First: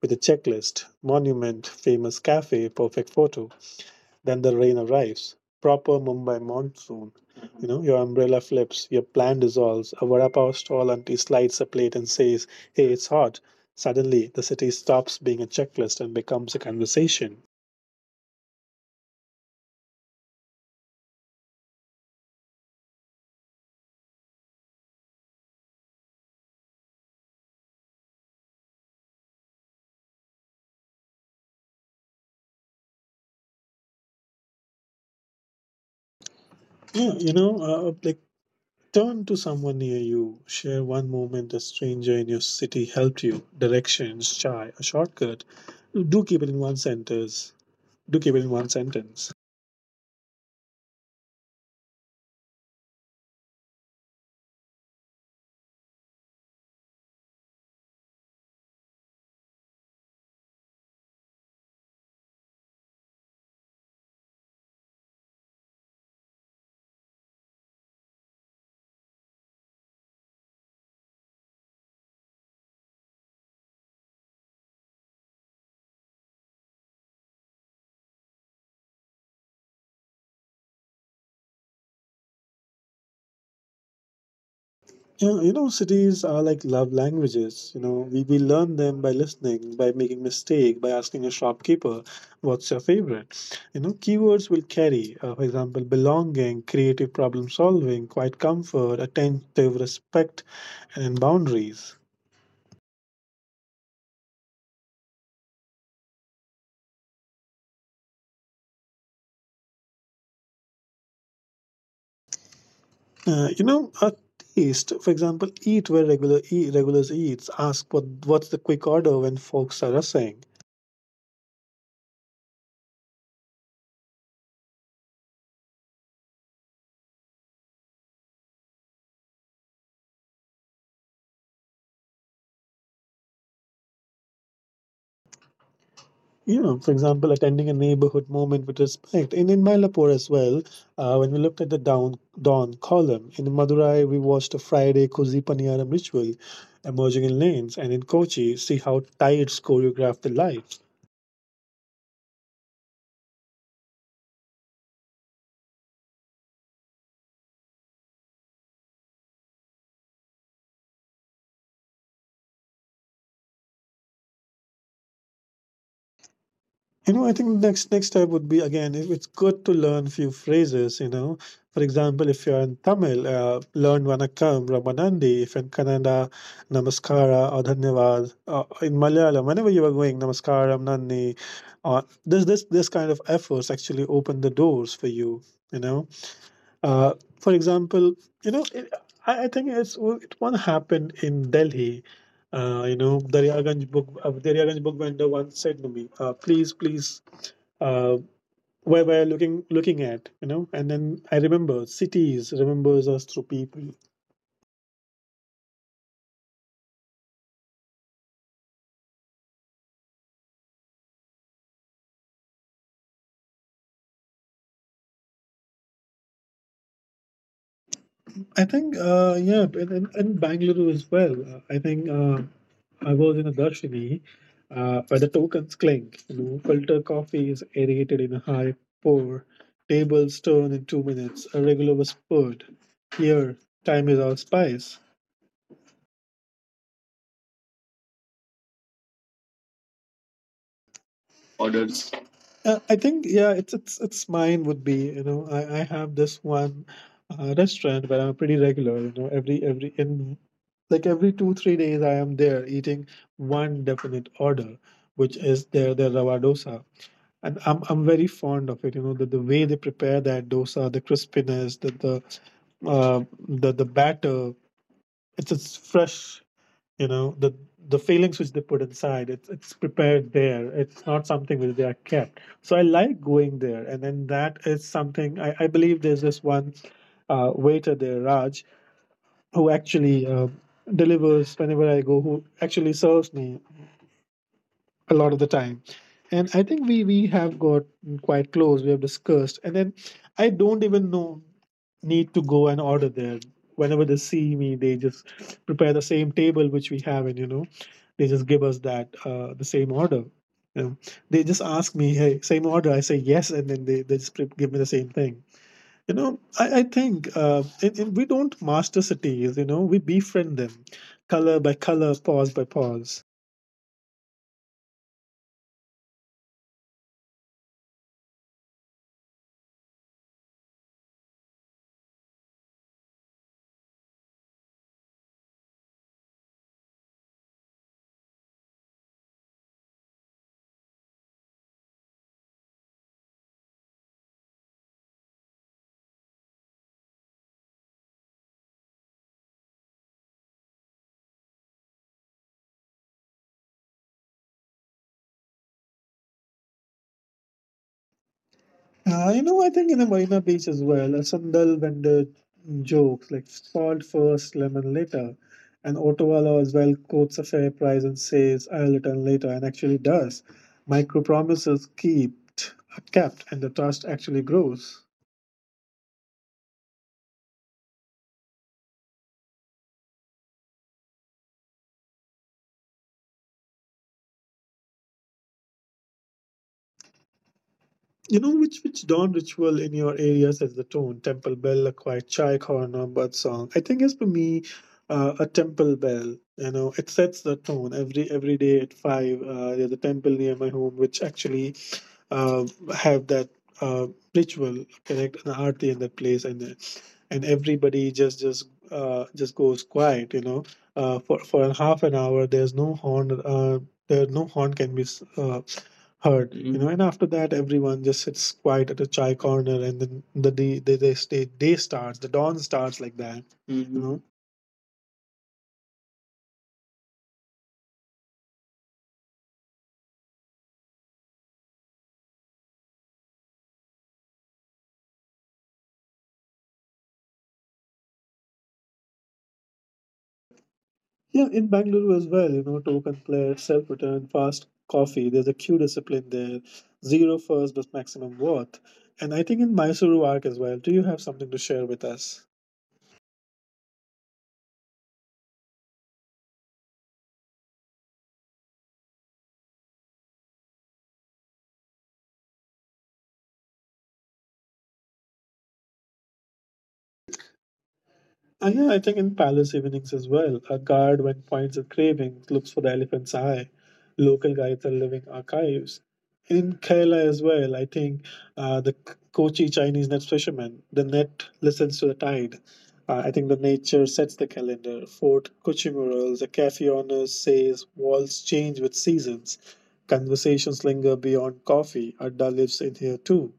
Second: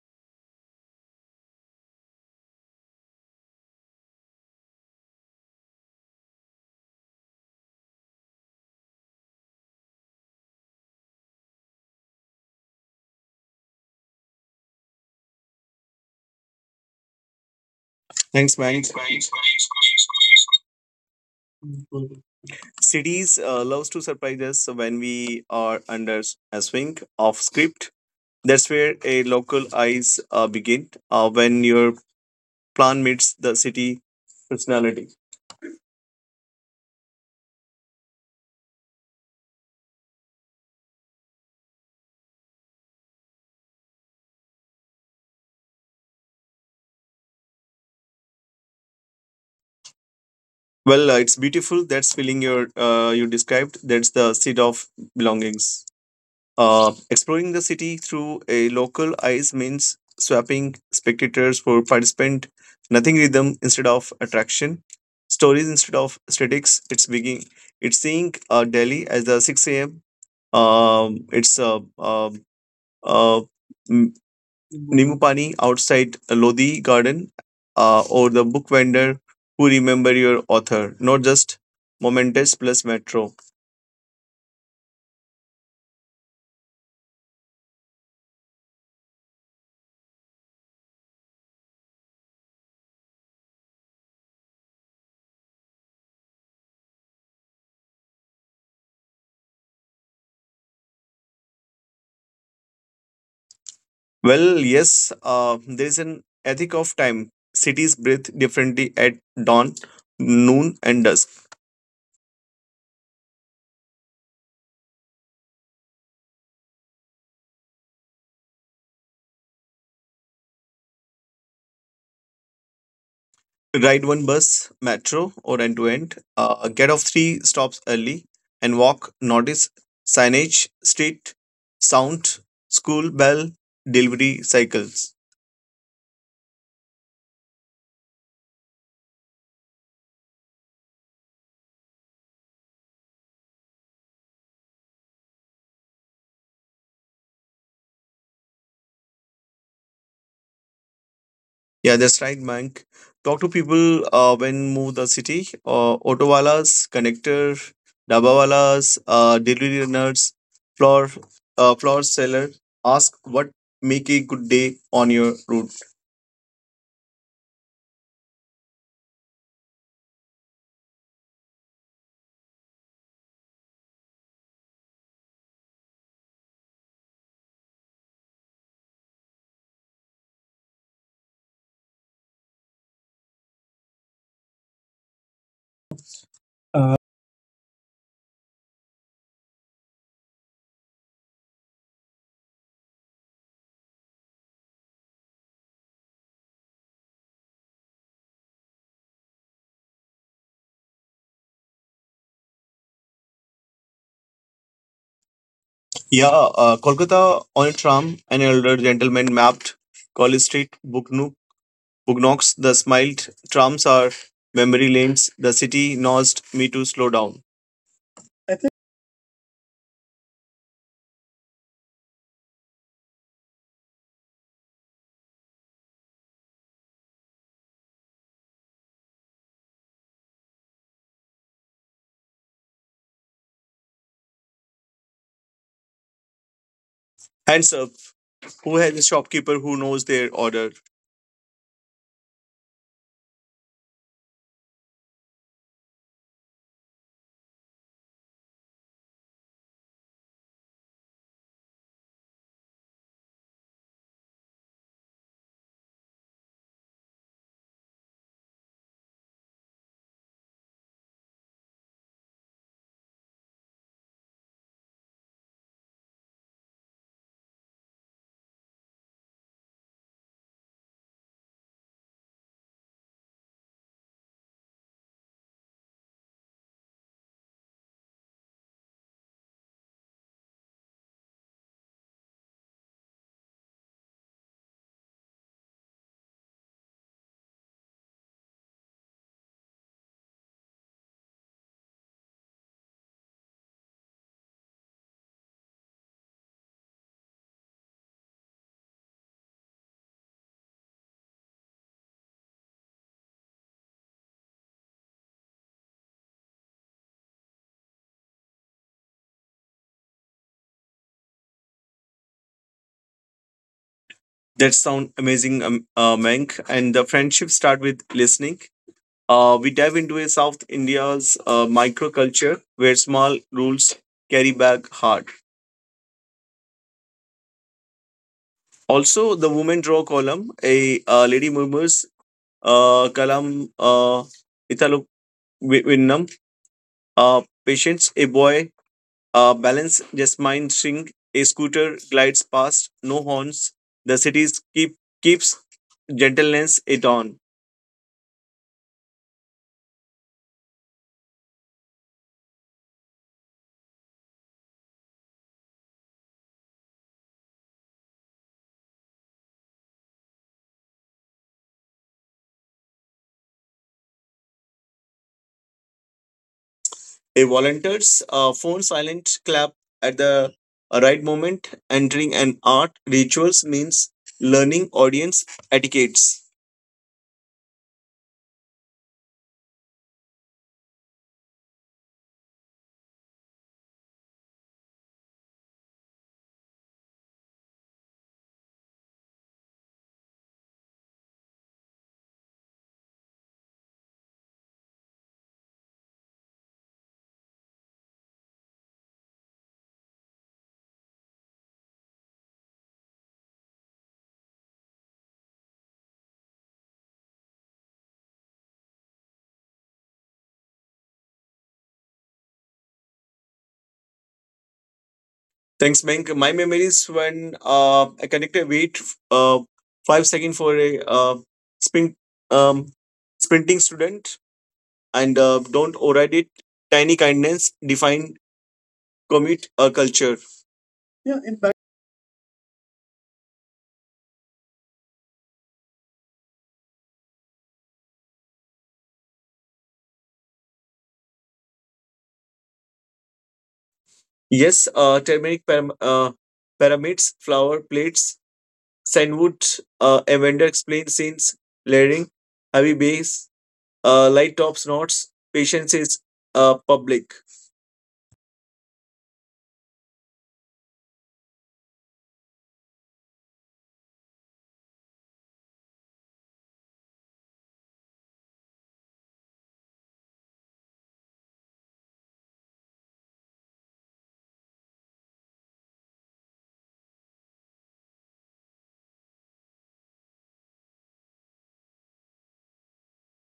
with a checklist, monument, famous cafe, perfect photo, then the rain arrives. Proper Mumbai monsoon. You know, your umbrella flips, your plan dissolves. A vada pav stall auntie slides a plate and says, "Hey, it's hot." Suddenly, the city stops being a checklist and becomes a conversation. Thanks, man. Cities loves to surprise us when we are under a swing of script. That's where a local eyes begin when your plan meets the city personality. Yeah, you know, like turn to someone near you. Share one moment a stranger in your city helped you. Directions, chai, a shortcut. Do keep it in one sentence. Do keep it in one sentence. It's beautiful. That's feeling your you described. That's the seed of belongings. Exploring the city through a local eyes means swapping spectators for participant, nothing rhythm instead of attraction, stories instead of statics. It's seeing Delhi as the 6 a.m. Um, it's uh, uh, uh, m- Nimupani outside Lodi Garden, or the book vendor who remember your author, not just momentous plus metro. Cities are like love languages. You know, we learn them by listening, by making mistake, by asking a shopkeeper, what's your favorite? You know, keywords will carry, for example, belonging, creative problem solving, quiet comfort, attentive respect, and boundaries. Well, yes, there is an ethic of time. Cities breathe differently at dawn, noon, and dusk. You know, a taste, for example, eat where regulars eats. Ask what's the quick order when folks are rushing. Ride one bus, metro, or end to end. Get off three stops early and walk. Notice signage, street, sound, school bell, delivery cycles. You know, for example, attending a neighborhood moment with respect. And in Mylapore as well, when we looked at the dawn column, in Madurai, we watched a Friday Kosi Paniyaram ritual emerging in lanes. And in Kochi, see how tides choreograph the light. Yeah, that's right, Mank. Talk to people when move the city. Auto walas, connector, daba walas, delivery runners, floor, floor seller. Ask what make a good day on your route. You know, I think the next step would be again, if it's good to learn few phrases, you know. For example, if you're in Tamil, learn Vanakkam, Ramanandi. If in Kannada, Namaskara or Dhanyavad. In Malayalam, whenever you are going, Namaskaram, Nandi. This kind of efforts actually open the doors for you, you know. Uh, for example, you know, it, I think it's well, it one happened in Delhi. You know, Daryaganj book vendor once said to me, "Please, please, uh, where we're looking at," you know. And then I remember cities remembers us through people. Yeah, Kolkata on a tram. An elder gentleman mapped College Street, Bugnu, Bugnox. The smiled trams are memory lanes. The city nosed me to slow down. I think, yeah, and in Bangalore as well. I think. I was in a darshini where the tokens clink. You know, filter coffee is aerated in a high pour. Tables turn in 2 minutes. A regular was poured. Here, time is our spice. Hands up. Who has a shopkeeper who knows their order? Orders. I think yeah, it's mine would be, you know, I have this one restaurant where I'm pretty regular, you know, every in like every 2 or 3 days I am there eating one definite order, which is their rava dosa, and I'm very fond of it. You know the way they prepare that dosa, the crispiness, the batter. It's fresh. You know the fillings which they put inside. It's prepared there. It's not something which they are kept. So I like going there, and then that is something I believe. There's this one waiter there, Raj, who actually. Delivers whenever I go, who actually serves me a lot of the time, and I think we have got quite close. We have discussed, and then I don't even know need to go and order there. Whenever they see me, they just prepare the same table which we have, and you know they just give us that the same order, you know. They just ask me, hey, same order, I say yes, and then they just give me the same thing, you know. I think we don't master cities, you know, we befriend them, color by color, pause by pause. That sound amazing, Mank. And the friendship start with listening. We dive into a South India's microculture where small rules carry back hard. Also, the women draw column, a lady murmurs, kalam, italo winnam, patience, a boy, balance, just mind string, a scooter glides past, no horns. The cities keep Keeps gentleness it on. You know, I think in a Marina Beach as well, a sandal vendor jokes like salt first, lemon later. And Ottawa law as well quotes a fair price and says I'll return later and actually does. Micro promises kept and the trust actually grows. A volunteer's phone silent clap at the right moment. Entering an art rituals means learning audience etiquettes. You know which dawn ritual in your area sets the tone? Temple bell, a quiet chai corner, bird song. I think it's for me a temple bell. You know, it sets the tone every day at 5. There's a temple near my home, which actually uh, have that uh, ritual, correct, an aarti in that place, and everybody just goes quiet, you know, for a half an hour. There's no horn. There no horn can heard, you know. Mhm. And after that, everyone just sits quiet at a chai corner, and then the day they starts, the dawn starts like that, you know. Thanks, Bank. My memories when I connected wait uh, five second for a sprint um, sprinting student and don't override it. Tiny kindness define commit culture. Yeah, Yeah, in in fact. Bangalore as well, you know, token plate, self return, fast coffee, there's a queue discipline there, zero first but maximum worth. And I think in Mysuru Arc as well, do you have something to share with us? Yes, uh, turmeric pyramids, flower plates, Sandwood, a vendor explains since layering, heavy bass, light tops notes, patience is public. And yeah, I think in palace evenings as well, a guard when finds a craving looks for the elephant's eye. Local guides are living archives. In Kerala as well, I think Kochi Chinese net fisherman, the net listens to the tide. I think the nature sets the calendar. Fort Kochi murals, the cafe owners says walls change with seasons. Conversations linger beyond coffee. Adda lives in here too.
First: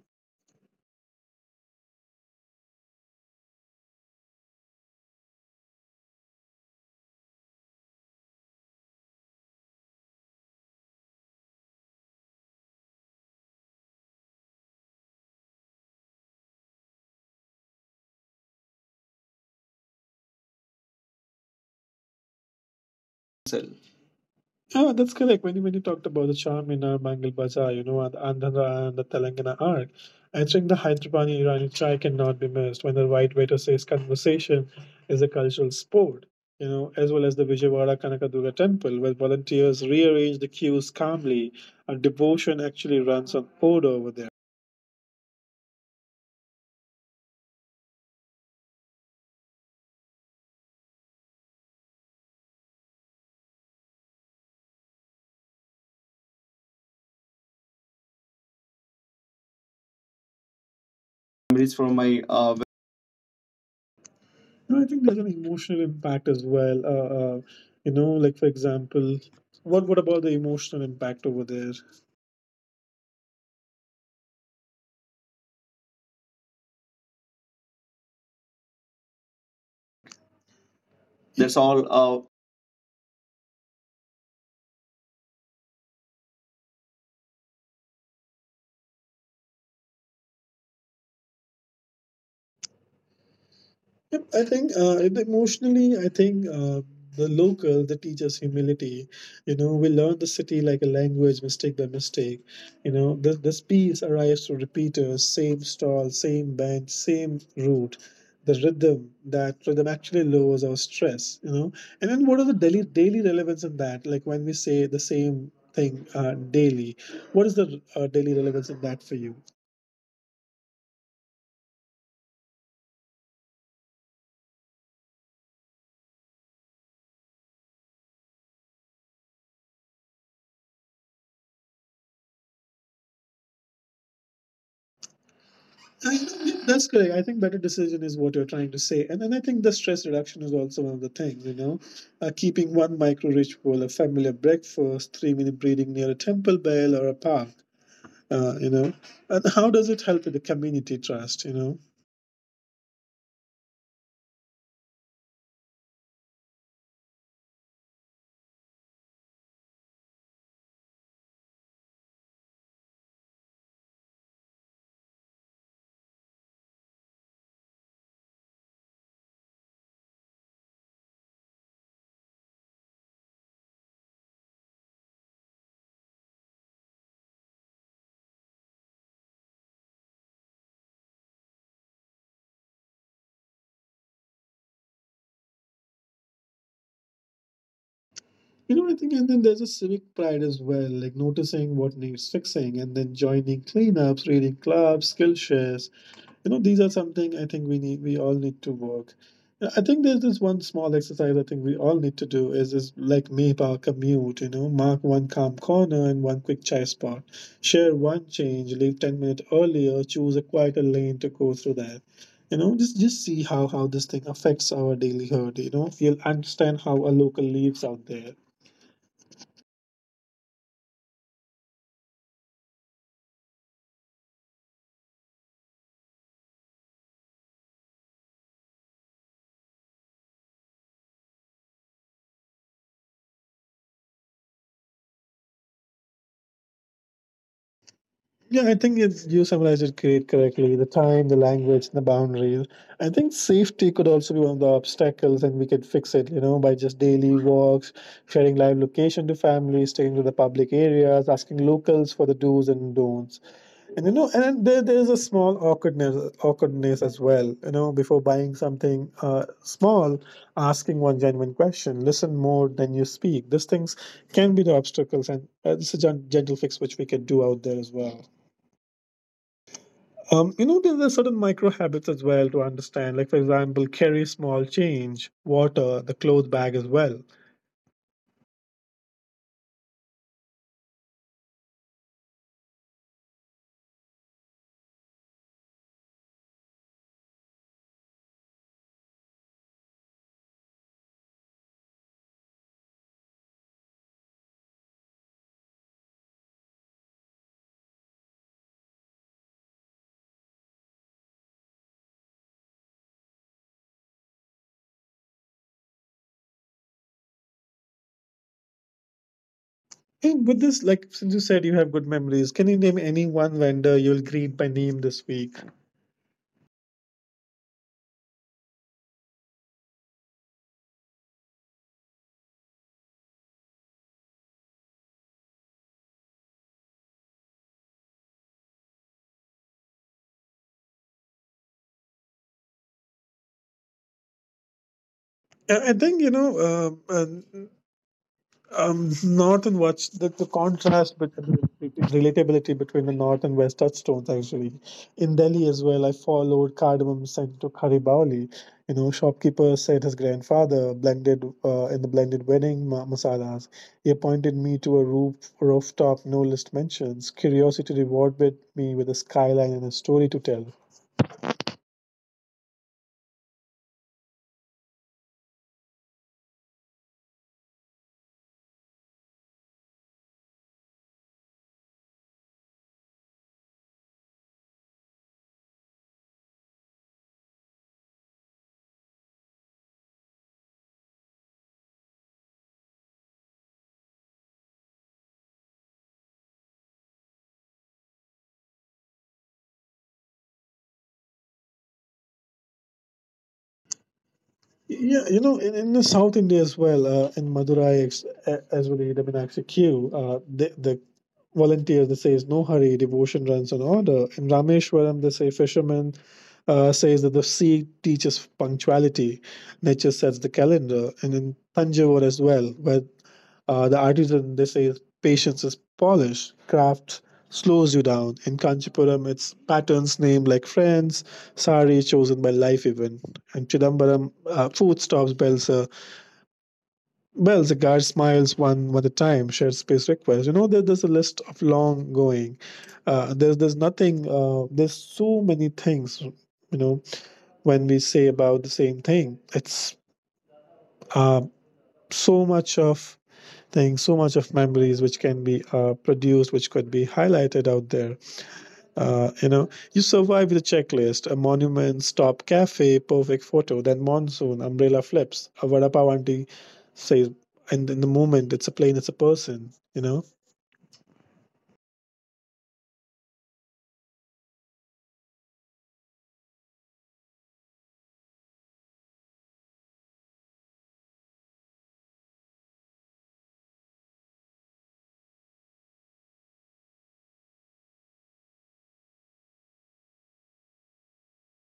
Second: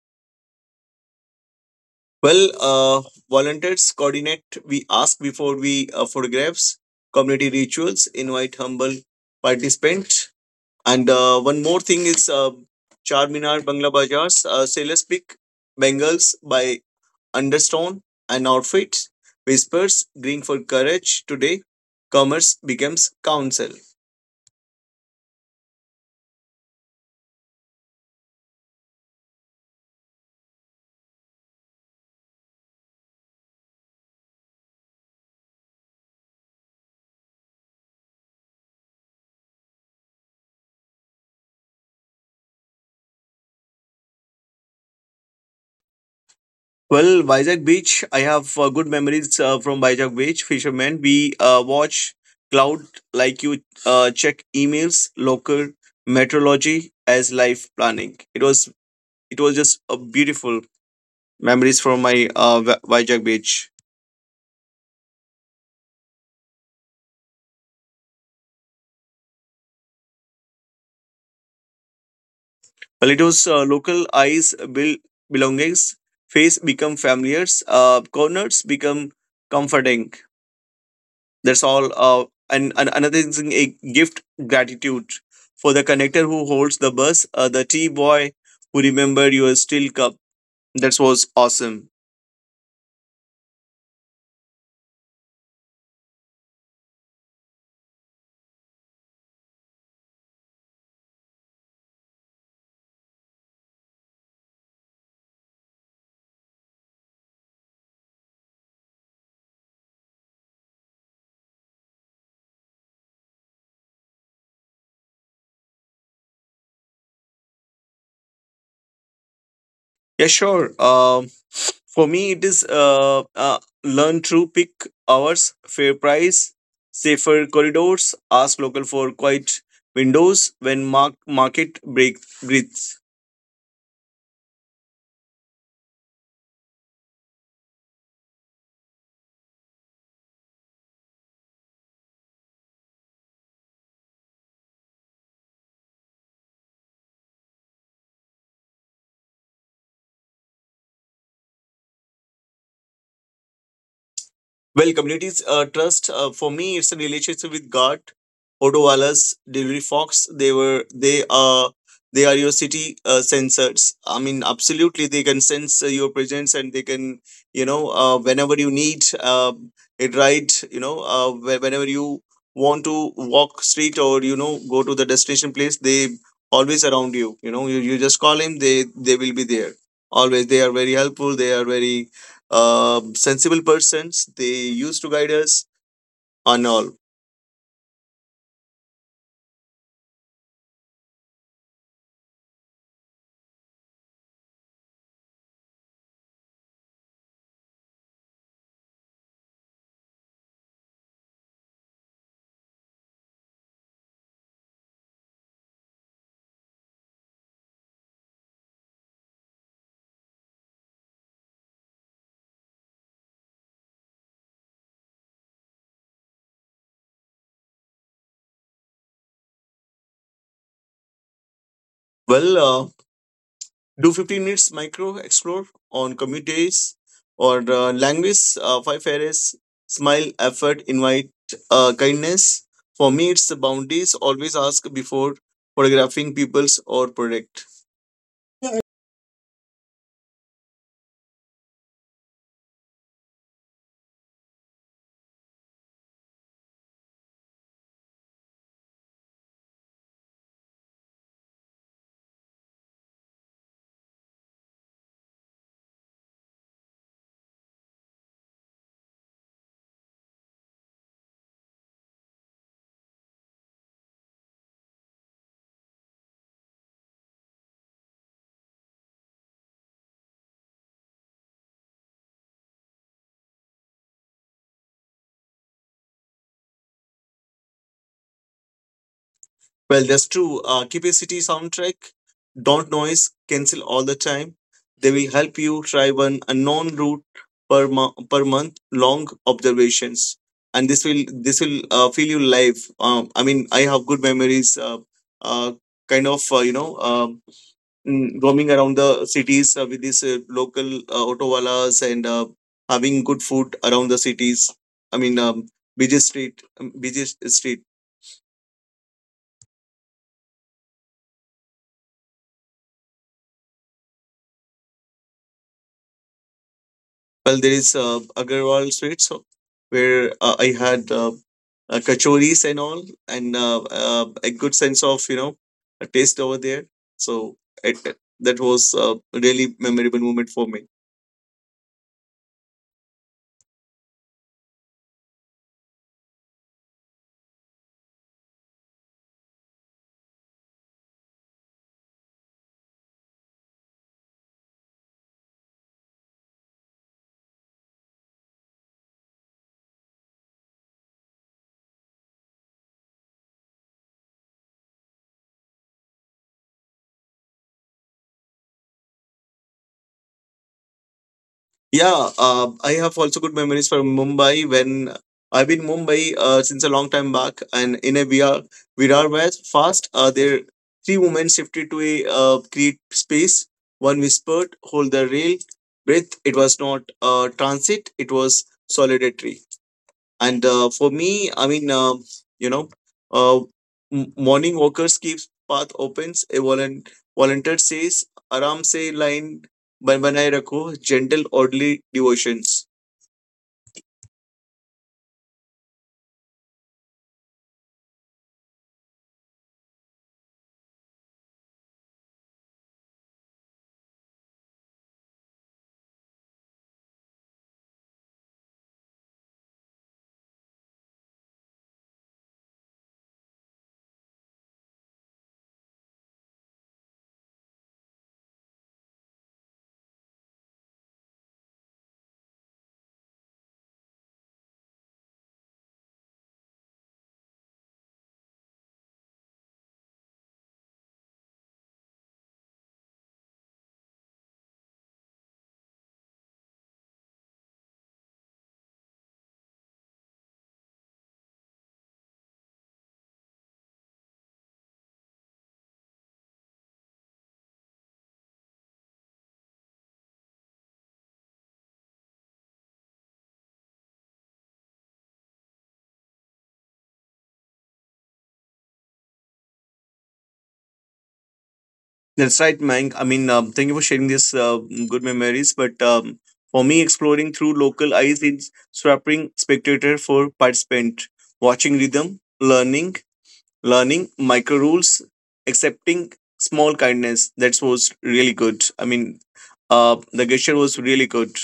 Well, uh, Volunteers coordinate, we ask before we photographs, community rituals, invite humble participants. And one more thing is Charminar Bangla Bazaars, Sailors Pick, Bengals by Understone and Outfits, Whispers, Green for Courage. Today, commerce becomes counsel. Ah, that's correct. When you talked about the charm in our Mangal Bazaar, you know, and the Telangana art, answering the Hyderabadi Irani chai cannot be missed when the white waiter says conversation is a cultural sport, you know, as well as the Vijayawada Kanakaduga temple, where volunteers rearrange the queues calmly. And devotion actually runs on order over there. Well, Vizag Beach, I have good memories from Vizag Beach, fishermen. We watch cloud like you check emails, local meteorology as life planning. It was just a beautiful Memories memories from from my my Vizag Beach. no, I think there's an emotional impact as well. Uh, you know, like for example, what about the emotional impact over there? Well, it was local eyes build belongings, face become familiars, corners become comforting. That's That's all. all. uh, And another thing, a gift gratitude for the connector who holds the bus, the tea boy who remembered your steel cup. That was awesome. Yep, I think and emotionally, I think the local, the teacher's humility, you know, we learn the city like a language, mistake by mistake. You know, the, this piece arrives through repeaters, same stall, same bench, same route. That rhythm actually lowers our stress, you know. And then what are the daily relevance in that? Like when we say the same thing daily, what is the daily relevance in that for you? Yeah, sure. For me, it is learn through pick hours, fair price, safer corridors, ask local for quiet windows when market breathes. I think that's correct. I think better decision is what you're trying to say. And then I think the stress reduction is also one of the things, you know, keeping one micro ritual, a familiar breakfast, 3 minute breathing near a temple bell or a park, you know. And how does it help with the community trust, you know? Well, communities trust for me it's a relationship with God. Odo Wallace, Delivery Fox, they are your city sensors. I mean, absolutely, they can sense your presence and they can you know whenever you need uh, it right. You know, whenever you want to walk street or you know go to the destination place, they always around you. You know, you just call him, they will be there. Always, they are very helpful. They are very sensible persons. They used to guide us on all. You know, I think, and then there's a civic pride as well, like noticing what needs fixing and then joining cleanups, reading clubs, skill shares, you know, these are something I think we all need to work. I think there's this one small exercise I think we all need to do is like map our commute, you know, mark one calm corner and one quick chai spot, share one change, leave 10 minutes earlier, choose a quieter lane to go through that, you know, just see how this thing affects our daily herd, you know. You'll understand how a local lives out there. Well, do 15 minutes micro explore on commute days or language, five areas, smile, effort, invite, kindness. For me, it's the boundaries. Always ask before photographing peoples or product. Yeah, I think it's you summarized it great correctly. The time, the language, the boundaries. I think safety could also be one of the obstacles, and we could fix it. You know, by just daily walks, sharing live location to families, sticking to the public areas, asking locals for the do's and don'ts. And you know, and there is a small awkwardness as well. You know, before buying something small, asking one genuine question, listen more than you speak. These things can be the obstacles, and this is a gentle fix which we can do out there as well. You know, there are certain micro habits as well to understand. Like, for example, carry small change, water, the cloth bag as well. Well, that's true. Capacity soundtrack. Don't noise cancel all the time. They will help you try one unknown route per month. Long observations, and this will feel you live. I mean, I have good memories. Uh, Kind of roaming around the cities with these local autowalas and having good food around the cities. I mean, um, busy street. And with this, like, since you said you have good memories, can you name any one vendor you'll greet by name this week? Well, there is Agarwal Sweets where I had kachoris and all, and a good sense of you know a taste over there. So it, that was really memorable moment for me. I think, you know, uh, uh, north and west, the contrast between relatability between the north and west touchstones actually. In Delhi as well, I followed Cardamom Scent to Kharibaoli. You know, shopkeeper said his grandfather blended in the blended wedding masalas. He pointed me to a rooftop no list mentions. Curiosity rewarded me with a skyline and a story to tell. Yeah, I have also good memories from Mumbai when I've been Mumbai since a long time back, and in a VR Virar West fast, there three women shifted to a create space. One whispered, "Hold the rail, breath." It was not transit; it was solidarity and for me I mean you know uh, morning walkers keeps path opens a volunteer says aram se line banaye rakho, gentle orderly devotions. Yeah, you know, in the South India as well, in Madurai as well, Edamanaxi Q, the volunteers, they says, no hurry, devotion runs on order. In Rameshwaram, they say, fishermen says that the sea teaches punctuality, nature sets the calendar. And in Tanjavur as well, where the artisan, they say, patience is polish. Craft slows you down. In Kanchipuram, it's patterns named like friends, sari chosen by life event. In Chidambaram, food stops, bells, bells, the guard smiles one at a time, shared space requests. You know, there, there's a list of long going. There's nothing, there's so many things, you know, when we say about the same thing. It's uh, so much of thing, so much of memories which can be produced, which could be highlighted out there. You know, you survive with a checklist, a monument, stop, cafe, perfect photo, then monsoon, umbrella flips, a vada pav auntie says, and in the moment, it's a plane, it's a person, you know. That's right, Mank. I mean, thank you for sharing these good memories but for me exploring through local eyes is swapping spectator for participant watching rhythm learning learning micro rules, accepting small kindness. That was really good. I mean, the gesture was really good.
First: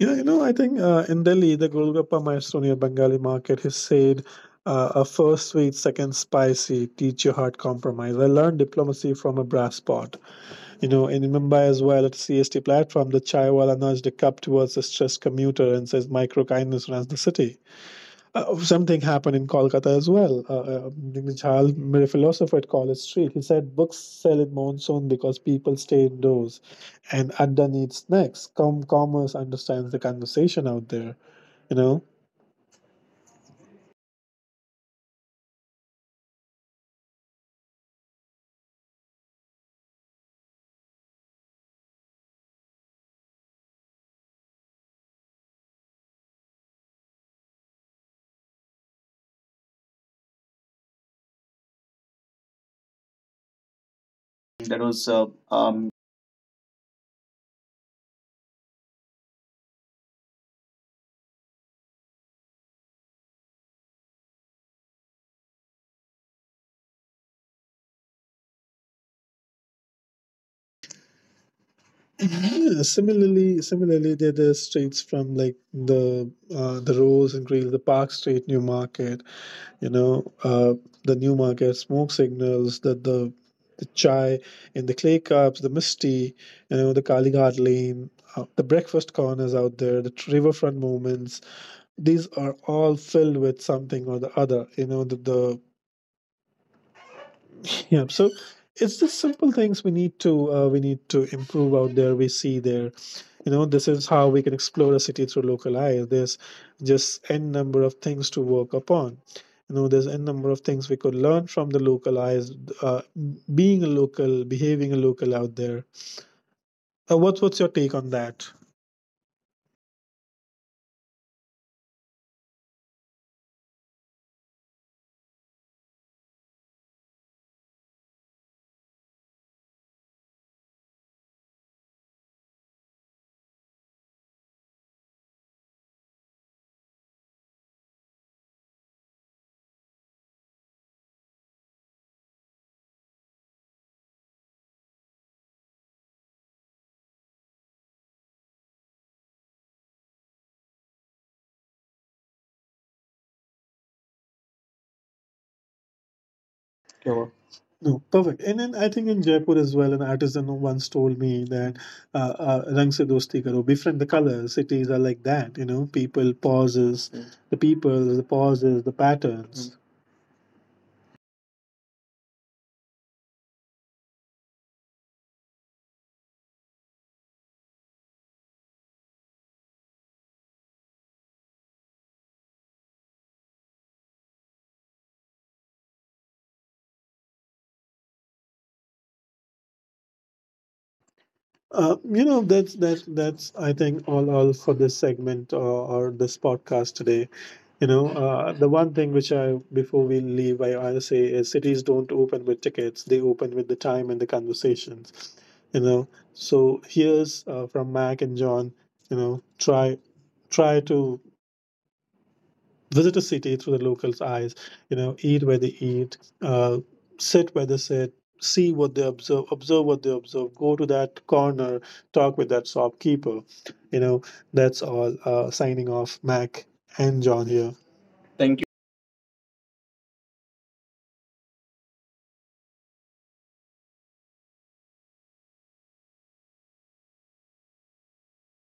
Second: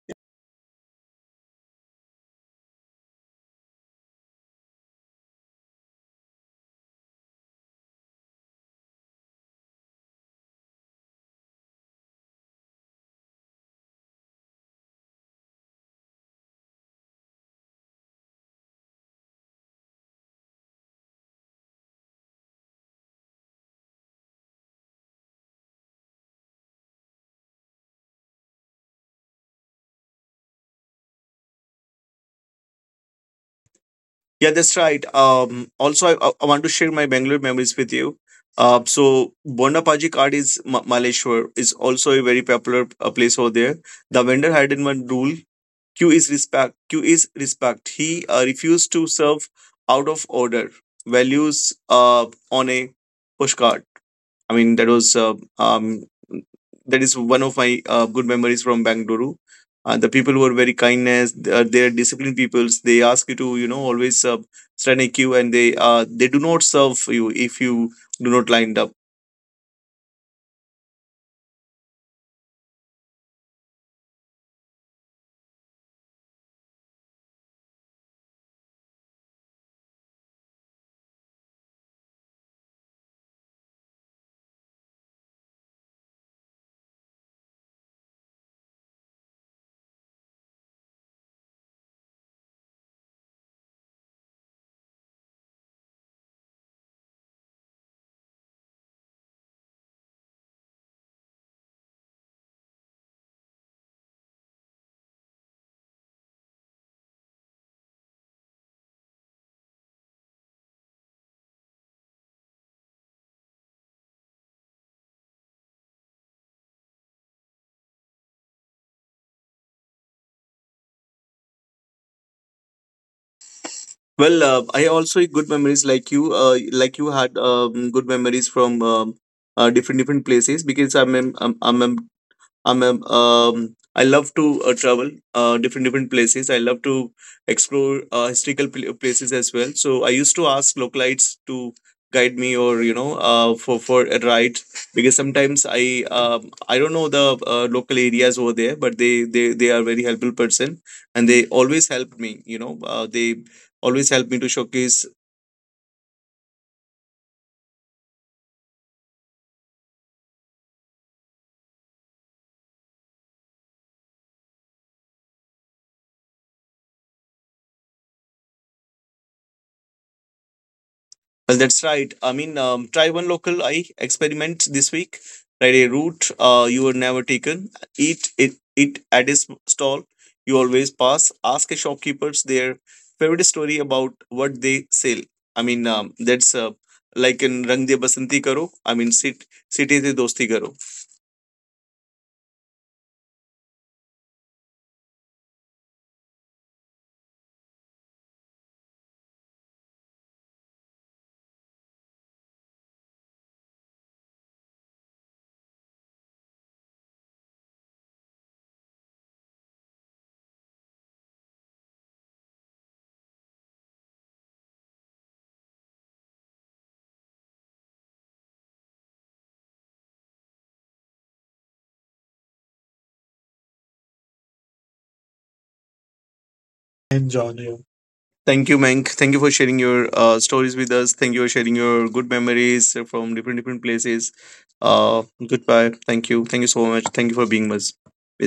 Yeah, you know, I think in Delhi, the Golgappa Maestro near Bengali market, he said, a first sweet, second spicy, teach your heart compromise. I learned diplomacy from a brass pot. You know, in Mumbai as well, at a CST platform, the chaiwala nudged a cup towards a stressed commuter and says, "Micro kindness runs the city." Something happened in Kolkata as well. Nijal a philosopher at College Street. He said, "Books sell in monsoon because people stay indoors, and Adda needs snacks." Commerce understands the conversation out there. You know. Yeah, that's right. Also, I want to share my Bangalore memories with you. So Bondapaji card is Maleshwar is also a very popular place over there. The vendor had in one rule: Q is respect. He refused to serve out of order. Values on a postcard. I That mean, was that is one of my good memories from Bangalore. The people were very kindness. They are disciplined peoples. They ask you to you know always stand a queue, and they do not serve you if you do not lined up. Yeah, similarly, there are the streets from like the the Rose and Greeley, the Park Street, New Market, you know, the new market smoke signals, the chai in the clay cups, the misty, you know, the kalighat lane, the breakfast corners out there, the riverfront moments. These are all filled with something or the other, you know, the yeah so it's just simple things we need to, we need to improve out there, we see there. You know, this is how we can explore a city through local eyes. There's just n number of things to work upon. You know, there's n number of things we could learn from the local eyes, uh, being a local, behaving a local out there. What's your take on that? Well, I also had good memories like you. Like you had good memories from different different places because I'm, I'm I'm I love to travel different different places. I love to explore uh, historical places as well. So I used to ask localites to guide me or you know for a ride because sometimes I don't know the local areas over there, but they are very helpful person and they always helped me. You know they always help me to showcase. Sure. No, perfect. And then I think in Jaipur as well, an artisan who once told me that "Rang se dosti karo, befriend the color." Cities are like that, you know. People pauses, mm, the people, the pauses, the patterns. Well, that's right. I mean, try one local eye experiment this week. Try a route you were never taken. Eat it at a stall you always pass. Ask a shopkeepers their favorite story about what they sell. I mean, that's like in Rang De Basanti Karo. I mean, sit de Dosti Karo. You know, that's I think all for this segment or this podcast today. You know, the one thing which I before we leave, I'll say is cities don't open with tickets; they open with the time and the conversations. You know, so here's from Mac and John. You know, try try to visit a city through the locals' eyes, you know, eat where they eat, uh, sit where they sit, see what they observe, observe what they observe, go to that corner, talk with that shopkeeper. You know, that's all. Signing off, Mac and And John John, here. yeah. Thank you. Thank you, Mank. Thank you for sharing your stories with us. Thank you for sharing your good memories from different different places. Goodbye. Thank you. Thank you so much. Thank you for being with